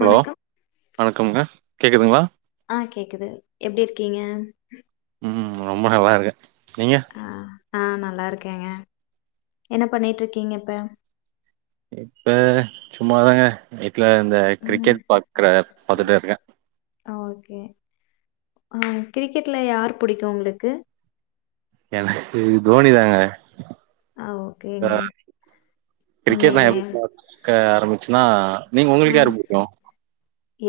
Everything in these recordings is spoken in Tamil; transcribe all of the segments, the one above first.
ஹலோ வணக்கம் வணக்கம்ங்க கேக்குதுங்களா ஆ கேக்குது எப்டி இருக்கீங்க ம் ரொம்ப நல்லா இருக்கே நீங்க நா நல்லா இருக்கேங்க என்ன பண்ணிட்டு இருக்கீங்க இப்ப இப்ப சும்மா தாங்க வீட்ல இந்த ம் கிரிக்கெட் பாக்கற பாத்துட்டே இருக்க ஆ ஓகே கிரிக்கெட்ல யார் புடிக்கு உங்களுக்கு எனக்கு தோனி தாங்க ஆ ஓகேங்க ஆ கிரிக்கெட்னா இங்கங்க [inaudible] க்க ஆரம்பிச்சுன்னா நீங்க ஆ உங்களுக்கு யார் புடிக்கு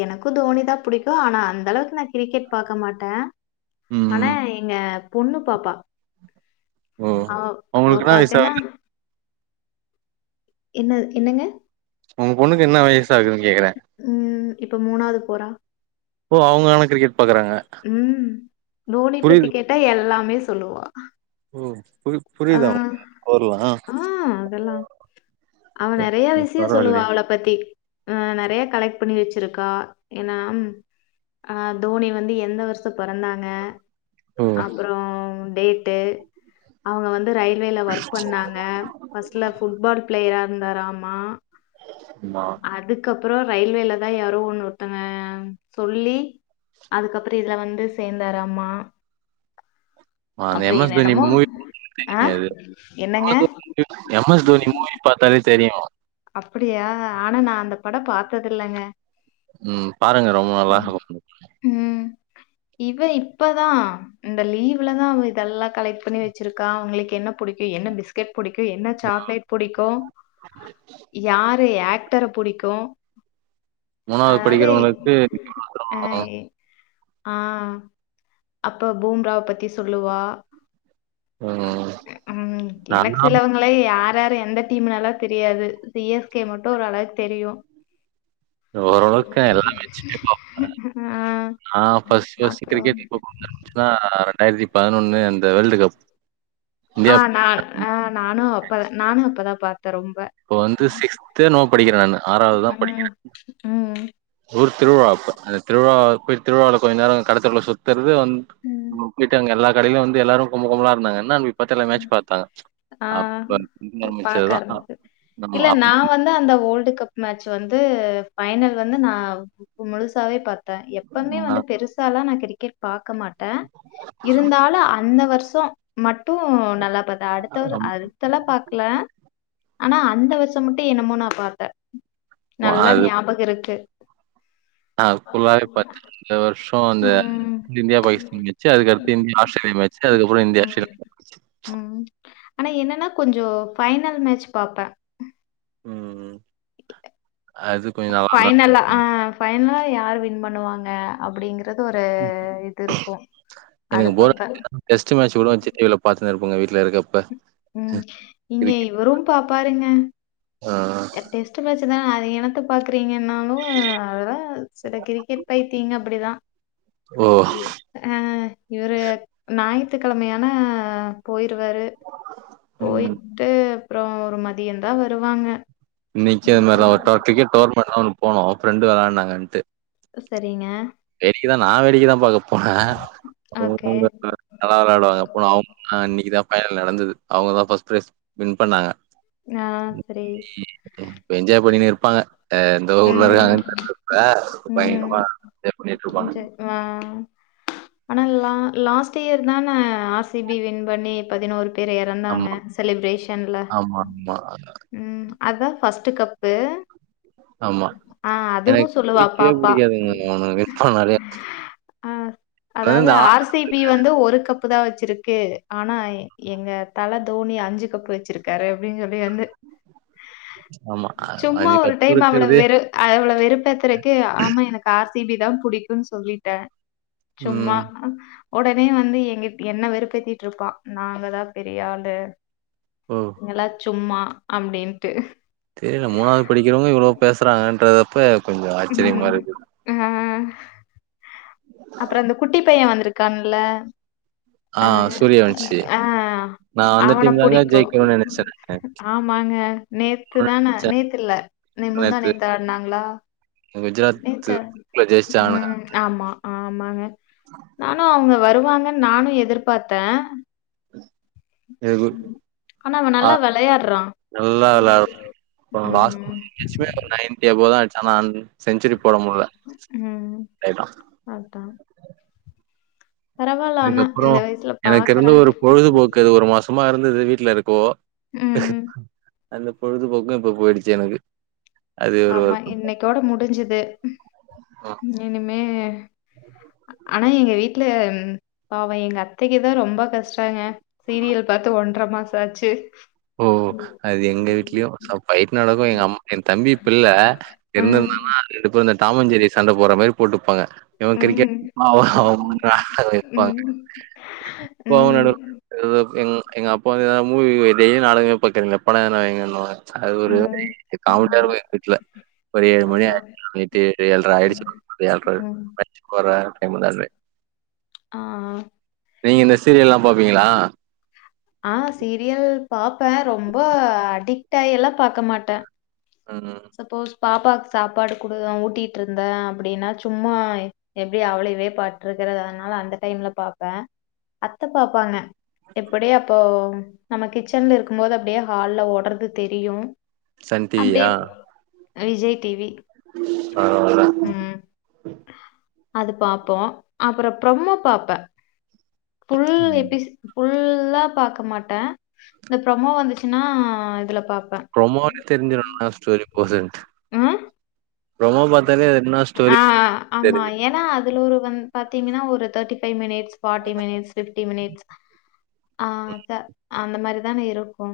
எனக்கும் தோனி தா புடிக்கும் ஆனா அந்த அளவுக்கு நா கிரிக்கெட் பாக்க மாட்டே ஆனா ம் எங்க பொண்ணு பாப்பா ஓ அவ அவ அவங்களுக்கு என்ன வயசு பாத்தேன்னா ஆகுது என்னது என்னங்க உங்க பொண்ணுக்கு என்ன வயசு ஆகுதுன்னு கேக்குறே உம் இப்ப மூணாது போறா ஓ அவங்க ஆனா கிரிக்கெட் பாக்குறாங்க உம் தோனி பத்தி புரியுது கேட் டா எல்லாமே சொல்லுவா ஓ புதுப் அ ஆ அதெல்லா அவ நெறையா விஷய சொல்லுவா பரவாயில்லயே அவள பத்தி ஆ நெறையா கலெக்ட் பண்ணி வச்சிருக்கா ஏன்னா தோனி வந்து எந்த வருஷ பொறந்தாங்க ஓ அப்பற டேட்டு அவங்க வந்து ரயில்வேல ஒர்க் பண்ணாங்க ஃபர்ஸ்ட்ல ஃபுட்பால் பிளேயரா இருந்தாரு ஆமா ஆமா அதுக்கப்பறோ ரயில்வேல தா யாரோ ஒண்ணு ஒருத்தங்க சொல்லி அதுக்கப்புற இதுல வந்து சேந்தாராமா ஆ அந்த எம் அப்புறம் எஸ் தோனி என்னென்னமோ மூவி ஆ [unintelligible] இது என்னங்க? பாக்கறது வந்து எம் எம் தோனி மூவி பாத்தாலே தெரியு அப்படியா ஆனா நா அந்த படம் பாத்ததில்லங்க உம் பாருங்க ரொம்ப நல்லா இருக்கும் உம் இவ இப்பதா இந்த லீவ்ல தா அவ இதெல்லா கலெக்ட் பண்ணி வச்சிருக்கா அவங்களுக்கு என்ன புடிக்கு என்ன பிஸ்கெட் புடிக்கு என்ன சாக்லேட் புடிக்கு யாரு ஆக்டர புடிக்கு மூணாவது படிக்கிறவங்களுக்கு [unintelligible] ஆ அப்ப பூம்ராவ பத்தி சொல்லுவா ம் உம் எனக்கு நான்லா சிலவங் களே யார் யாரு எந்த டீமுனல்லா தெரியாது சி எஸ் கே மட்டும் ஓர்ளவு தெரியும் ஓரளவுக்கு எல்லா ம் ஆ ஆ ஃபர்ஸ்ட் ஃபர்ஸ்ட்டு கிரிக்கெட் புடிச்சியிருஞ்சுன்னா ரெண்டாயிரத்தி பதினொன்னு அந்த வெர்ல்டு கப் இந்தியா ஆ நா ஆ நானும் அப்பதா நானும் அப்பதா பாத்தே ரொம்ப அப்போ வந்து சிக்ஸ்தோ என்னவோ படிக்கிறே நானு ஆறாவதுதா படிக் உம் உம் ஊர் திருவிழா அப்ப அந்த திருவிழா போய் திருவிழால கொஞ்சோ நேரோ கடத் தெருவுல சுத் த்தறது வந்து உம் போயிட்டாங்க எல்லா கடையிலும் வந்து எல்லாரும் கும்பல் கும்பலா இருந்தாங்க என்னான்னு போயி பாத்து எல்லா மேட்ச் பாத்தே அப்ப ஆஹ் புடிக்க ஆரம்பிச்சது பார்க்க தா ஆரம்பிச்சு ம் இல்ல ஆமா நான் வந்து அந்த வேர்ல்டு கப் மேட்ச் வந்து பைனல் வந்து நா முழுசாவே பாத்தே எப் எப்பவுமே வந்து பெருசால்லா நா கிரிக்கெட் பாக்க மாட்டே இருந்தாலும் அந்த வருஷம் மட்டு நல்லா பாத்தே அடுத்தவ அது ல்லா பாக்கல ஆனா அந்த வருஷ மட்டும் என்னமோ நா பாத்தே நல்லா ஞாபகம் இருக்கு அப்பெல்லா பதினஞ்சு வருஷோ அந்த ம். இந்தியா பாகிஸ்தான் மேச்சு அது அடுத்து இந்தியா ஆஸ்ரேலியா மேச்சு அதுக்கப்புறோ இந்தியா ஆஸ்ரே ம். ம் ஆனா என்னன்னா கொஞ்சோ ஃபைனல் மேட்ச் பாப்பே உம் அது கொஞ்சோ நல்லா இருக்கும் ஃபைனல்லா யார் வின் பண்ணுவாங்க அப்படிங்க து ஒரு இது இருக்கு அது பாப்பே இவ்ளோ பாத்துனே இருப்பாங்க வீட்டுல இருக்கப்ப உம் இங்க கிரிக்கெட் இவரு பாப்பாருங்க ஆ டேஸ்ட் மேச்சுதா அது எனத்த பாக்குறீங்கனாலு அதா சில கிரிக்கெட் பைத்தியங்க அப்டிதா ஓ அஹ் இவரு ஞாயித்து கிழமையானா போயிருவாரு ம். போயிட்டு அப்புறோ ஒரு மதியோ தா வருவாங்க நிச்சயமாதா டிக்கெட் டோர்னமென்ட் தா ஒன்னுபோனோ ஃப்ரெண்டு வரேனாங்கன்ட்டு சரிங்க வேடிக்க தா நா வேடிக்க தா பாக்க போனே அப்ப ஓகே உங்க நல்லா விளாடுவாங்க போன அவங்க இன்னைக்குதா ஃபைனல் நடந்தது அவங்கதா ஃபர்ஸ்ட் ப்ரைஸ் வின் பண்ணாங்க ஆஹ் சரி இப்ப என்ஜாய் பண்ணிட்டு இருப்பாங்க எந்த ஊர்ல உம் இருக்காங்கன்னு தெர்லங்க பயங்கரமா எப்டிருக்கு ம் சேரி ஆஹ் ஆனா லா லாஸ்ட் இயர் தானே ஆர் சி பி வின் பண்ணி பதினோரு பேரு எறந்தாங்க ஆமா, செலிப்ரேஷன்ல ஆமா, ஆமா, ம் அதா ஃபர்ஸ்ட்டு கப்பு ஆமா ஆஹ் எனக்கு அதுவும் சொல்லுவா பிடிக்கவே பாப்பா புடிக்காதுங்க ஆனாவே ஆ நறையா இருந்தா ஆர் சி பி வந்து ஒரு கப்பு தா வச்சிருக்கு ஆனா எங்க தல தோனி அஞ்சு கப்பு வச்சிருக் காரு அப்டின்னு சொல்லி வந்து ஆமா. அ சும்மா ஒரு கப் டைம் அவள இருக்கிறதே வெறு அவள வெறுப்பேத்துறக்கு ஆமா எனக்கு ஆர் சி பி தா புடிக்கும் சொல்லிட்டே சும்மா ம். உடனே வந்து எங்க என்ன வெறுப்பேத்திட்டு இருப்பா நாங்கதா பெரிய ஆளு ஓ எல்லா சும்மா அப்டின்ட்டு தெரில மூணாது படிக்கிறவங்க இவ்ளோ பேசுறாங்கன்றப்ப ம் ஆஹ் அப்புறோ அந்த குட்டி பைய வந்திருக்கான்ல ஆ அஹ் சூரியவன்ஷி. ஆஹ் நான் அந்த அவன டீம் தாங்க புடிக்கு ஜெயிக்கணும்னு நினைச்சேன். ஆமாங்க நேத்து தானே நேத்துல்ல நே நேத்து முந்தானேத்து ஆடுனாங்களா குஜராத் நேத்து ஜெயிச்சானுங்க. உம் ஆமா ஆமாங்க நானு அவங்க வருவாங்க நானு எதிர்பாத்தே [inaudible] எது ஆனா அவன் நல்லா ஆஹ் விளையாடுறான். நல்லா விளா போன லாஸ் ம், எஸ்பை நைன்டி அபோதா அடிச்சான்னா செஞ்சுரி போட முடில அதா ஆனா இதுக்கப்புறோ இந்த வயசுல எனக்கு இருந்த பார்க்குறாங்க. ஒரு பொழுதுபோக்கு இது ஒரு மாசமா இருந்தது வீட்டுல இருக்கோ ம். அந்த பொழுதுபோக்கு இப்ப போயிடுச்சு எனக்கு அது ஒரு ஆமா வருத்தம் இன்னைக்கோட முடிஞ்சது இனிமே ஆனா எங்க வீட்டுல பாவோ எங்க அத்தைக்கு தா ரொம்ப கஷ்டங்க சீரியல் பாத்து ஒன்றர மாச ஆச்சு ஓ அது எங்க வீட்லயும் சோ ஃபைட்டு நடக்கும் எங்க அம்மா என் தம்பி பிள்ள ம். இருந்துருந்தானா ரெண்டு பேரு இந்த தாமஞ்சேரி சண்ட போடுற மாரி போட்டுப்பாங்க இவன் கிரிக்கெட் ம். அவுங்க அவுங்க [unintelligible] பாங்க ம். போர் ம். நடக்கு எங்க அப்பா எதாது மூவி டெய்லி நாடகமே பாக்கறீங்க படம் எதுனா வைங்கன் வாங்க அது ஒரு ம். ம். காமெடியா இருக்கு வீட்ல ஒரு ஏழு அத மணி ஆய்ச்சு நேத்து ஏழ்ர ஆயிடுச்சு ஏழ்ற ம். ஆயிச் கொற டைமு நானு ஆ நீங்க இந்த சீரியல்லா பாப்பீங்களா ஆ சீரியல் பாப்ப ரொம்ப அடிக்ட் ஆய்ல்லா பாக்க மாட்ட ம் சப்போஸ் பாப்பாக்கு சாப்பாடு குடு ஊட்டிட் இருந்த அப்டினா சும்மா எப்டி அவளையவே பாத்துட்டு இருக்கிறது அதனால அந்த டைம்ல பாப்ப அத்த பாப்பாங்க எப்டியே அப்போ நம்ம கிச்சன்ல இருக்கு போது அப்டியே ஹால்ல ஓட்றது தெரியு சன் அப்டியே டிவியா விஜய் டிவி அவ்ளோதா ம். அது பாப்போ அப்பற ப்ரோமோ பாப்ப ஃபுல் எபிஸ் ஃபுல்லா பாக்க மாட்ட இந்த ப்ரமோ வந்துச்சுனா இதுல பாப் ப்ரோமோல தெரிஞ்சிரு என்னா ஸ்டோரி போதுன்ட்டு ஆ ப்ரோமோ பாத்தாலே என்னா ஆ ஸ்டோரி ஆமா. தெரிஞ்சிரு ஏன்னா, அதுல ஒரு வந் பாத்தீங்கனா ஒரு thirty five minutes forty minutes fifty minutes ஆ அதா அந்த மாரிதான இருக்கு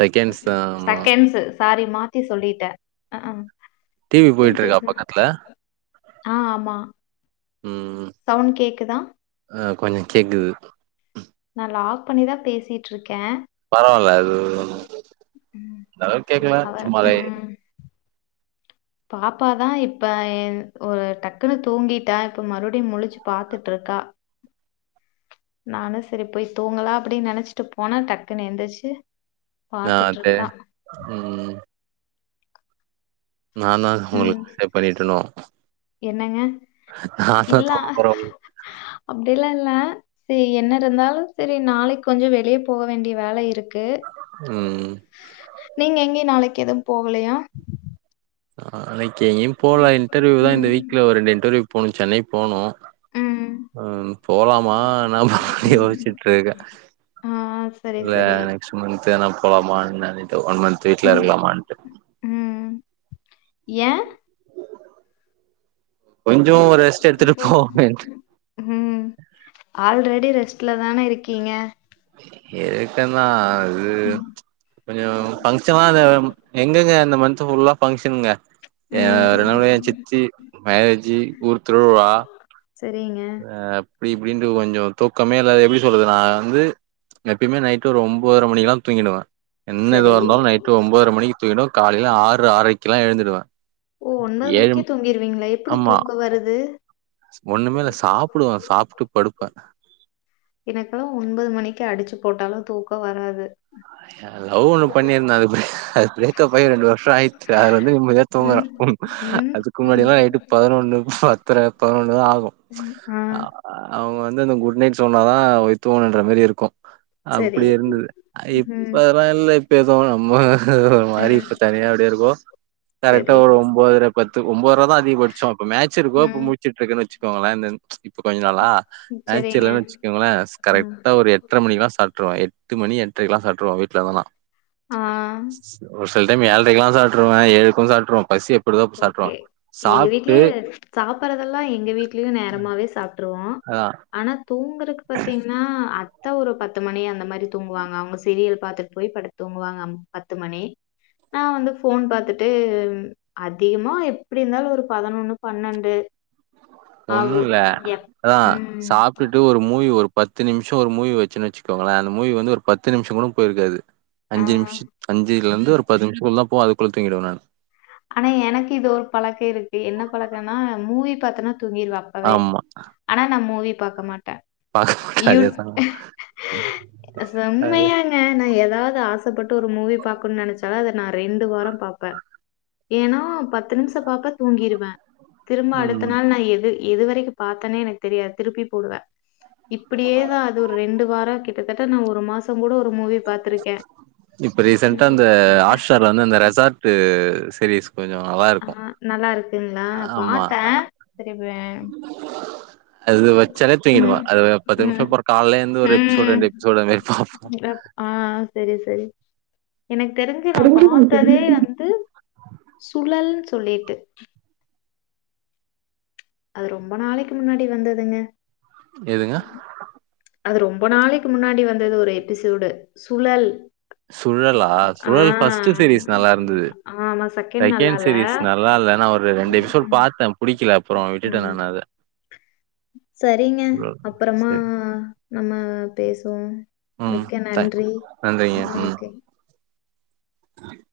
செகண்ட்ஸ் தா ஆமா செகண்ட்சு சாரி மாத்தி சொல்லிட்ட டிவி போய்ட்டுருக்கா பக்கத்துல ஆ ஆமா ம் சவுண்ட் கேக்குதா ஆ கொஞ்சோ கேக்குது நா லாக் பண்ணிதா பேசிட்ருக்க பரவால்ல அது ஒன்னு ம் அந்த அளவுக்கு கேக்கல அவ சும்மா லைட் ம். பாப்பா தா இப்போ என் ஒரு டக்குன்னு தூங்கிட்டா இப்போ மறுபடியு முழுச்சு பாத்துட்ருக்கா நானு செரி போய் தூங்கலா அப்டின் நெனைச்சிட்டு போன டக்குனு எந்திருச்சு நாத்தே ம் நா தா உங்கள நீங்க டிஸ்டர்ப் பண்ணிட்டனோ என்னங்க நா தா இல்ல தூங்க போற அப்டில்லா இல்ல செரி என்ன இருந்தாலு செரி நாளைக்கு கொஞ்சோ வெளிய போக வேண்டிய வேல இருக் கு ம் நீங்க எங்கே நாளைக்கு எதுவு போகலயா நாளைக்கு எங்கயு போல இன்டர்வியூ தா இந்த வீக்ல ம். ஒரு ரெண்டு இன்டர்வியூ போணு சென்னை போணு ம். ம் போலாமா வேணாமான் ம். யோசிச்சுட்ருக்க ஆ சரி சரி நெஸ்ட் மந்த் வேணா போலாமா என்னானிட்டு ஒன் மந்த் வீட்ல ம். இருக்கலாமான்ட்டு ம் ஏன் கொஞ்சோ ரெஸ்ட் எடுத்துட்டு போ போவமேன் ம் ஆல்ரெடி ரெஸ்ட்ல தான இருக்கீங்க எது க்கனா அது ம். கொஞ்சொ ஃபங்க்ஷனாதா எங்கெங்க இந்த மந் த்து ஃபுல்லா ஃபங்க்ஷனுங்க எ ம். யாருனா பைய சித்தி மேரேஜி ஊர் திருவிவா செரிங்க அ அப்டி இப்டின்ட்டு கொஞ்சொ தூக்கமே இல்ல அது எப்டி சொல்றது நா வந்து எப்பயுமே நைட்டு ஒரு ஒம்போதர மணிக்குல்லா தூங்கிடுவே என்ன இதுவா சரி. இருந்தாலு நைட்டு ஒம்போதர மணிக்கு தூங்கிடுவே காலைல ஆறு ஆறரைக்குல்லா எழுந்துடுவே ஓ ஒன்பது ஏழு மணிக்கே தூங்கிருவீங்களா எப்டி தூக்கொ வருது ஒன்னுமே இல்ல சாப்புடுவே சாப்ட்டு படுப்பே எனக்கெல்லா ஒன்பொது மணிக்கு அடிச்சு போட்டாலு தூக்கொ வராது லவ் ஒன்னு பண்ணியிருந்த அது அது பிரேக்கப்பாய் ரெண்டு வருஷோ ஆயிடுச்சு அதுலந்து நிமதியா தூங்குற ம். ம். அதுக்கு ம். முன்னாடில்லா நைட்டு பதினொன்னு பத்தர பதினொன்னுதா ஆகு ஆ அவங்க வந்து அந்த குட் நைட் சொன்னாதா வோய் தூங்கணுன்ற மாரி இருக்கு சரி. அப்டி இருந்தது ம். இப்பெல்லா இல்ல இப்ப எதோ நம்ம ஒரு மாரி ம். இப்ப தனியா அப்டியே இருக்கோ கரெக்டா செரி ஒரு ஒம்போதுர பத்து ஒம்போதரதா அதிக பச்சோ அப்ப மேட்ச் இருக்கோ அப்ப ம் முழு ச்சுட்ருக்கன்னு வச்சுக்கோங்கள இந்த இப்ப கொஞ்ச நாளா மேட்ச் செரிங்க இல்லன்னு வச்சுக்கோங்களே கரெக்டா ஒரு எ எட்ர மணிக்குல்லா சாப்ட்டுருவே எட்டு மணி எட்டரைக்கெல்லா சாப்ட்டுருவே வீட்ல இருந்தனா ஆ செல டைம் ஏழ்ரைக்குல்லா சாப்ட்டுருவே ஏழுக்கு சாப்ட்டுருவே பசி எப்ப எடுக்குதோ அப்ப சாப்ட்ருவே சாப்ட்டு சாப்படறதெல்லா எங்க வீட்லயு நேரமாவே சாப் அதா ஆனா தூங்குறக்கு பாத்தீங்ன்னா அ த்த ஒரு பத்து மணி அந்த மாரி தூங்குவாங்க அவுங்க சீரியல் பாத்துட் போய் படுத் தூங்குவாங்க அம் பத்து மணி நா வந்து ஃபோன் பாத்துட்டு ம் அதிகமா எப்டி இருந்தாலு ஒரு பதினொன்னு பன்னெண்டு ஆகு ஒன்னுல்ல எப் அதா ம் சாப்ட்டுட்டு ஒரு மூவி ஒரு பத்து நிமிஷொ ஒரு மூவி வச்சன்னு வச்சுக்கோங்களே அந்த மூவி வந்து ஒரு பத்து நிமிஷொ கூட பொயிருக்காது ஆ அஞ்சு நிமிஷ் அஞ்சுலந்து ஒரு பத்து நிம்ஷத்துக்குள்ளதா போவோ அதுக்குள்ள தூங்கிடுவே நான் ஆனா எனக்கு இது ஒரு பழக்கொ இருக்கு என்ன பழக்கனா மூவி பாத்தன்னா தூங்கிருவ அப்பவே ஆமா ஆனா நா மூவி பாக்க மாட்ட பாக்க மாட்டே அதே யூட் தா அ அது செம்மய ன நா எதாவது ஆச பட்டு ஒரு மூவி பாக்கனுன் நெனைச்சால அத நா ரெண்டு வாரோ பாப்ப ஏனா பத்து நிமிஷொ பாப்ப தூங்கிருவே திரும்ப அடுத்த ம் நாள் நா எது எதுவரைக்கு பாத்தனே எனக்கு தெரியாது திருப்பி போடுவே இப்டியேதா அது ஒரு ரெண்டு வாரொ கிட்டத்தட் ட நா ஒரு மாசோங் கூட ஒரு மூவி பாத்துருக்கே த்தர வந்து அந்த ரெசார்ட் சீரிஸ் கொஞ்சொ நல்லா ஆ இருக்கு நல்லாருக்குங்களா ஆமா பாத்தே சரி வேண் அது வச்சாலே தூங்கிடுவா ம். அது பத்து நிமிஷோ ம். பாக் காலே ஏந்து ஒரு எபிசோடு ம். ரெண்டு எபிசோட் அது மாரி பாப் அப் ஆ செரி செரி எனக்கு தெரிஞ்சு நா பாத்ததே வந்து சுழல்னு சொல்லிட்டு அது ரொம்ப நாளைக்கு முன்னாடி வந்துதுங்க எதுங்க அது ரொம்ப நாளைக்கு முன்னாடி வந்தது ஒரு எபிசோடு சுழல் சுழலா ஆ. சுழல் ஃபஸ்ட் சிரீஸ் நல்லாருந்தது ஆமா. செகண்ட் நல்லால்ல. சீரிஸ் நல்லா இல்ல நா ஒரு ரெண்டு ம், எபிசோட் ம், பாத்தே புடிக்கல அப்றோ விட்டுட்ட ம். நான் அத சரிங்க அப்புறமா சரி. நம்ம பேசுவோம் ம். மிக்க த நன்றி அ ஓகே ஆஹ [inaudible]